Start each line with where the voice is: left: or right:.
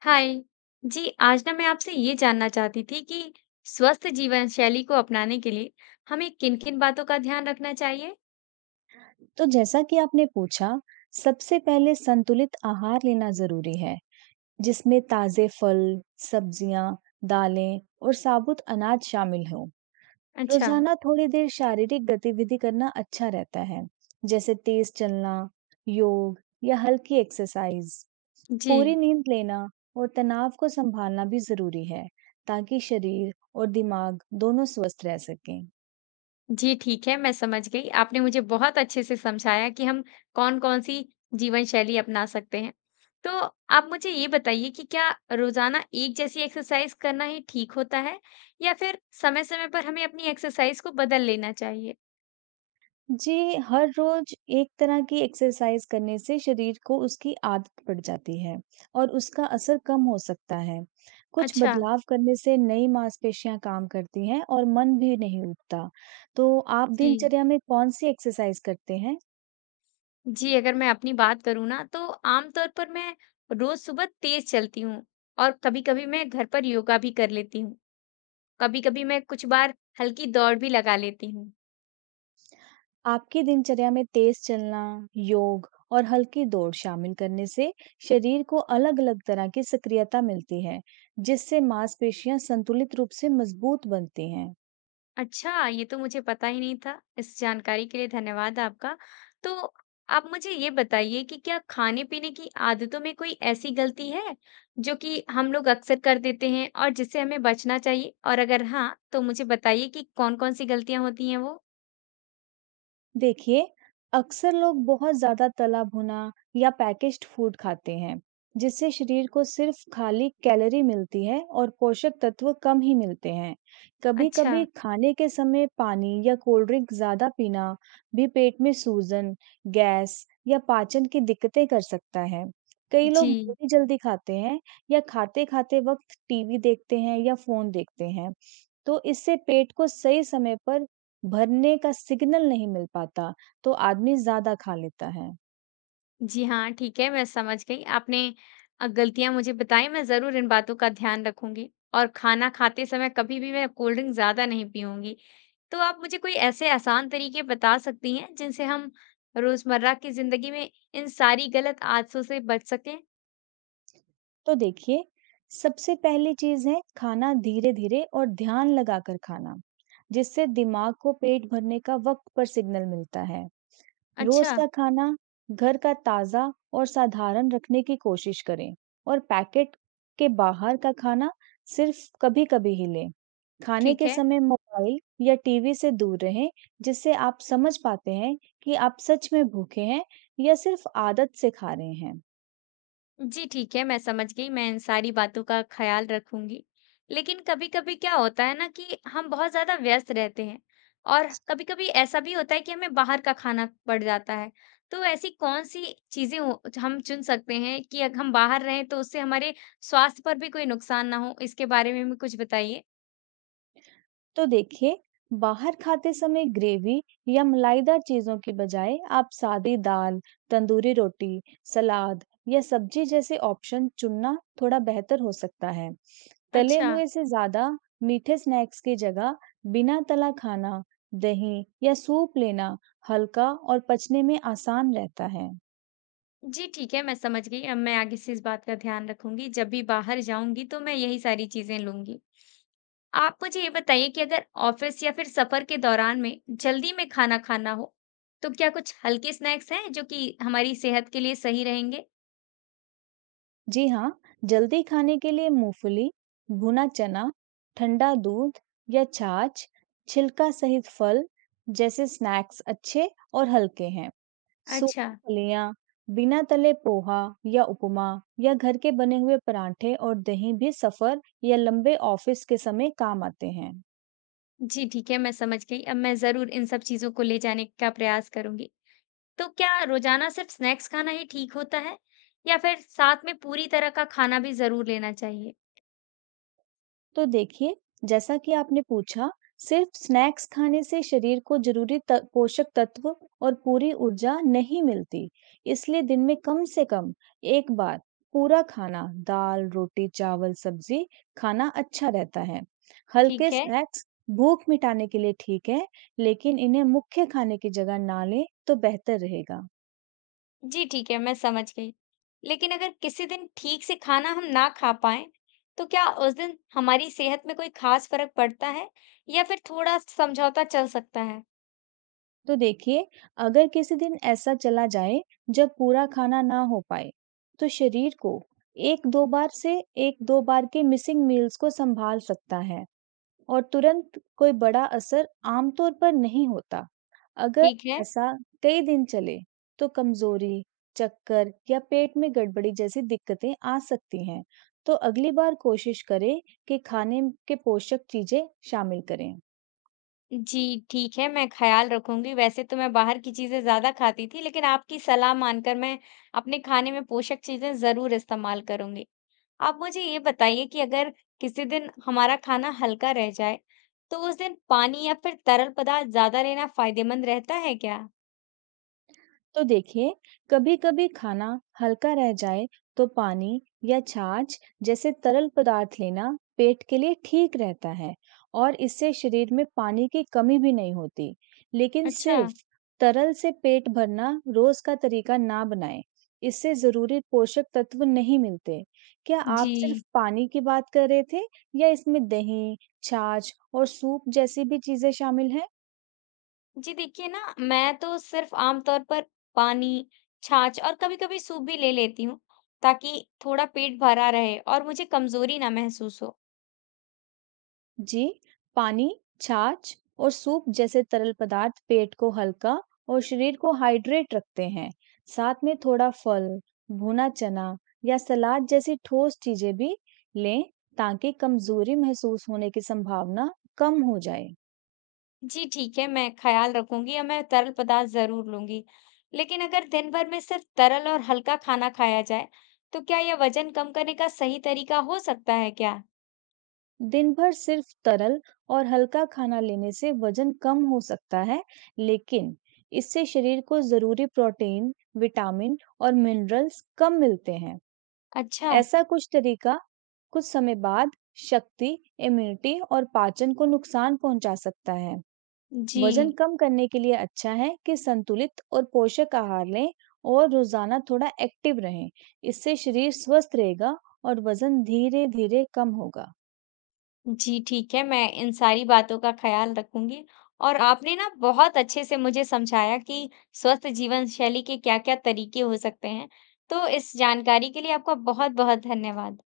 left: हाय जी। आज ना मैं आपसे ये जानना चाहती थी कि स्वस्थ जीवन शैली को अपनाने के लिए हमें किन-किन बातों का ध्यान रखना चाहिए?
right: तो जैसा कि आपने पूछा, सबसे पहले संतुलित आहार लेना जरूरी है, जिसमें ताजे फल, सब्जियां, दालें और साबुत अनाज शामिल हो।
left: अच्छा।
right: रोजाना थोड़ी देर शारीरिक गतिविधि करना अच्छा रहता है, जैसे तेज चलना, योग या हल्की एक्सरसाइज।
left: जी।
right: पूरी नींद लेना और तनाव को संभालना भी जरूरी है, ताकि शरीर और दिमाग दोनों स्वस्थ रह सकें।
left: जी ठीक है, मैं समझ गई। आपने मुझे बहुत अच्छे से समझाया कि हम कौन-कौन सी जीवन शैली अपना सकते हैं। तो आप मुझे ये बताइए कि क्या रोजाना एक जैसी एक्सरसाइज करना ही ठीक होता है या फिर समय-समय पर हमें अपनी एक्सरसाइज को बदल लेना चाहिए?
right: जी, हर रोज़ एक तरह की एक्सरसाइज़ करने से शरीर को उसकी आदत पड़ जाती है और उसका असर कम हो सकता है। कुछ
left: अच्छा।
right: बदलाव करने से नई मांसपेशियां काम करती हैं और मन भी नहीं उबता। तो आप
left: जी।
right: दिनचर्या में कौन-सी एक्सरसाइज़ करते हैं?
left: जी, अगर मैं अपनी बात करूँ ना, तो आमतौर पर मैं रोज़ सुबह तेज़ चलती हूँ और कभी-कभी मैं घर पर योगा भी कर लेती हूँ। कभी-कभी मैं कुछ बार हल्की दौड़ भी लगा लेती हूँ।
right: आपकी दिनचर्या में तेज़ चलना, योग और हल्की दौड़ शामिल करने से शरीर को अलग-अलग तरह की सक्रियता मिलती है, जिससे मांसपेशियां संतुलित रूप से मजबूत बनती हैं।
left: अच्छा, ये तो मुझे पता ही नहीं था। इस जानकारी के लिए धन्यवाद आपका। तो आप मुझे ये बताइए कि क्या खाने-पीने की आदतों में कोई ऐसी गलती है, जो कि हम लोग अक्सर कर देते हैं और जिससे हमें बचना चाहिए? और अगर हाँ, तो मुझे बताइए कि कौन-कौन सी गलतियाँ होती हैं वो?
right: देखिए, अक्सर लोग बहुत ज़्यादा तला भुना या पैकेज्ड फूड खाते हैं, जिससे शरीर को सिर्फ खाली कैलोरी मिलती है और पोषक तत्व कम ही मिलते हैं।
left: अच्छा।
right: कभी-कभी खाने के समय पानी या कोल्ड ड्रिंक ज़्यादा पीना भी पेट में सूजन, गैस या पाचन की दिक्कतें कर सकता है। कई लोग
left: जी।
right: बहुत जल्दी खाते हैं या खाते-खाते वक्त टीवी देखते हैं या फ़ोन देखते हैं। तो इससे पेट को सही समय पर भरने का सिग्नल नहीं मिल पाता, तो आदमी ज़्यादा खा लेता है।
left: जी हाँ, ठीक है, मैं समझ गई। आपने गलतियाँ मुझे बताई, मैं ज़रूर इन बातों का ध्यान रखूँगी और खाना खाते समय कभी भी मैं कोल्ड ड्रिंक ज़्यादा नहीं पीऊँगी। तो आप मुझे कोई ऐसे आसान तरीके बता सकती हैं, जिनसे हम रोज़मर्रा की ज़िंदगी में इन सारी गलत आदतों से बच सकें?
right: तो देखिए, सबसे पहली चीज़ है खाना धीरे-धीरे और ध्यान लगाकर खाना, जिससे दिमाग को पेट भरने का वक्त पर सिग्नल मिलता है। रोज
left: अच्छा।
right: का खाना घर का ताजा और साधारण रखने की कोशिश करें और पैकेट के बाहर का खाना सिर्फ कभी-कभी ही लें। खाने
left: ठीक
right: के
left: है।
right: समय मोबाइल या टीवी से दूर रहें, जिससे आप समझ पाते हैं कि आप सच में भूखे हैं या सिर्फ आदत से खा रहे हैं।
left: जी ठीक है, मैं समझ गई। मैं इन सारी बातों का ख्याल रखूंगी। लेकिन कभी-कभी क्या होता है ना, कि हम बहुत ज़्यादा व्यस्त रहते हैं और कभी-कभी ऐसा भी होता है कि हमें बाहर का खाना पड़ जाता है। तो ऐसी कौन सी चीज़ें हो, हम चुन सकते हैं कि अगर हम बाहर रहें तो उससे हमारे स्वास्थ्य पर भी कोई नुकसान ना हो? इसके बारे में भी कुछ बताइए।
right: तो देखिए, बाहर खाते समय ग्रेवी या मलाईदार चीज़ों की बजाय आप सादी दाल, तंदूरी रोटी, सलाद या सब्जी जैसे ऑप्शन चुनना थोड़ा बेहतर हो सकता है। तले
left: अच्छा।
right: हुए से ज़्यादा मीठे स्नैक्स की जगह बिना तला खाना, दही या सूप लेना हल्का और पचने में आसान रहता है।
left: जी ठीक है, मैं समझ गई। अब मैं आगे से इस बात का ध्यान रखूंगी। जब भी बाहर जाऊंगी तो मैं यही सारी चीज़ें लूंगी। आप मुझे ये बताइए कि अगर ऑफिस या फिर सफर के दौरान में जल्दी में खाना खाना हो, तो क्या कुछ हल्के स्नैक्स हैं जो कि हमारी सेहत के लिए सही रहेंगे?
right: जी हाँ, जल्दी खाने के लिए मूंगफली, भुना चना, ठंडा दूध या छाछ, छिलका सहित फल जैसे स्नैक्स अच्छे और हल्के हैं।
left: अच्छा।
right: सूखी फलियां, बिना तले पोहा या उपमा या घर के बने हुए परांठे और दही भी सफर या लंबे ऑफिस के समय काम आते हैं।
left: जी ठीक है, मैं समझ गई। अब मैं ज़रूर इन सब चीज़ों को ले जाने का प्रयास करूंगी। तो क्या रोजाना सिर्फ स्नैक्स खाना ही ठीक होता है या फिर साथ में पूरी तरह का खाना भी ज़रूर लेना चाहिए?
right: तो देखिए, जैसा कि आपने पूछा, सिर्फ स्नैक्स खाने से शरीर को जरूरी त पोषक तत्व और पूरी ऊर्जा नहीं मिलती। इसलिए दिन में कम से कम एक बार पूरा खाना दाल, रोटी, चावल, सब्जी खाना अच्छा रहता है। हल्के
left: ठीक है।
right: स्नैक्स भूख मिटाने के लिए ठीक है, लेकिन इन्हें मुख्य खाने की जगह ना लें तो बेहतर रहेगा।
left: जी ठीक है, मैं समझ गई। लेकिन अगर किसी दिन ठीक से खाना हम ना खा पाएं, तो क्या उस दिन हमारी सेहत में कोई खास फर्क पड़ता है या फिर थोड़ा समझौता चल सकता है?
right: तो देखिए, अगर किसी दिन ऐसा चला जाए जब पूरा खाना ना हो पाए, तो शरीर को 1-2 बार से 1-2 बार के मिसिंग मील्स को सँभाल सकता है और तुरंत कोई बड़ा असर आमतौर पर नहीं होता। अगर
left: ठीक है।
right: ऐसा कई दिन चले, तो कमज़ोरी, चक्कर या पेट में गड़बड़ी जैसी दिक्कतें आ सकती हैं। तो अगली बार कोशिश करें कि खाने के पोषक चीज़ें शामिल करें।
left: जी, ठीक है, मैं ख्याल रखूंगी। वैसे तो मैं बाहर की चीजें ज्यादा खाती थी, लेकिन आपकी सलाह मानकर मैं अपने खाने में पोषक चीजें जरूर इस्तेमाल करूंगी। आप मुझे ये बताइए कि अगर किसी दिन हमारा खाना हल्का रह जाए, तो उस दिन पानी या फिर तरल पदार्थ ज्यादा लेना फायदेमंद रहता है क्या?
right: तो देखिए, कभी-कभी खाना हल्का रह जाए तो पानी या छाछ जैसे तरल पदार्थ लेना पेट के लिए ठीक रहता है और इससे शरीर में पानी की कमी भी नहीं होती। लेकिन
left: अच्छा।
right: सिर्फ तरल से पेट भरना रोज का तरीका ना बनाएं। इससे जरूरी पोषक तत्व नहीं मिलते। क्या आप
left: जी।
right: सिर्फ पानी की बात कर रहे थे या इसमें दही, छाछ और सूप जैसी भी चीजें शामिल हैं?
left: जी, देखिए ना, मैं तो सिर्फ़ आम तौर पर पानी, छाछ और कभी-कभी सूप भी ले लेती हूँ, ताकि थोड़ा पेट भरा रहे और मुझे कमज़ोरी ना महसूस हो।
right: जी, पानी, छाछ और सूप जैसे तरल पदार्थ पेट को हल्का और शरीर को हाइड्रेट रखते हैं। साथ में थोड़ा फल, भुना चना या सलाद जैसी ठोस चीजें भी लें, ताकि कमजोरी महसूस होने की संभावना कम हो जाए।
left: जी, ठीक है, मैं ख़्याल रखूँगी और मैं तरल पदार्थ ज़रूर लूँगी। लेकिन अगर दिन भर में सिर्फ़ तरल और हल्का खाना खाया जाए, तो क्या यह वज़न कम करने का सही तरीका हो सकता है क्या?
right: दिन भर सिर्फ तरल और हल्का खाना लेने से वजन कम हो सकता है, लेकिन इससे शरीर को जरूरी प्रोटीन, विटामिन और मिनरल्स कम मिलते हैं।
left: अच्छा।
right: ऐसा कुछ तरीका कुछ समय बाद शक्ति, इम्यूनिटी और पाचन को नुकसान पहुंचा सकता है।
left: जी।
right: वजन कम करने के लिए अच्छा है कि संतुलित और पोषक आहार लें और रोजाना थोड़ा एक्टिव रहें। इससे शरीर स्वस्थ रहेगा और वजन धीरे धीरे कम होगा।
left: जी, ठीक है, मैं इन सारी बातों का ख़्याल रखूँगी और आपने ना बहुत अच्छे से मुझे समझाया कि स्वस्थ जीवन शैली के क्या-क्या तरीके हो सकते हैं। तो इस जानकारी के लिए आपका बहुत-बहुत धन्यवाद।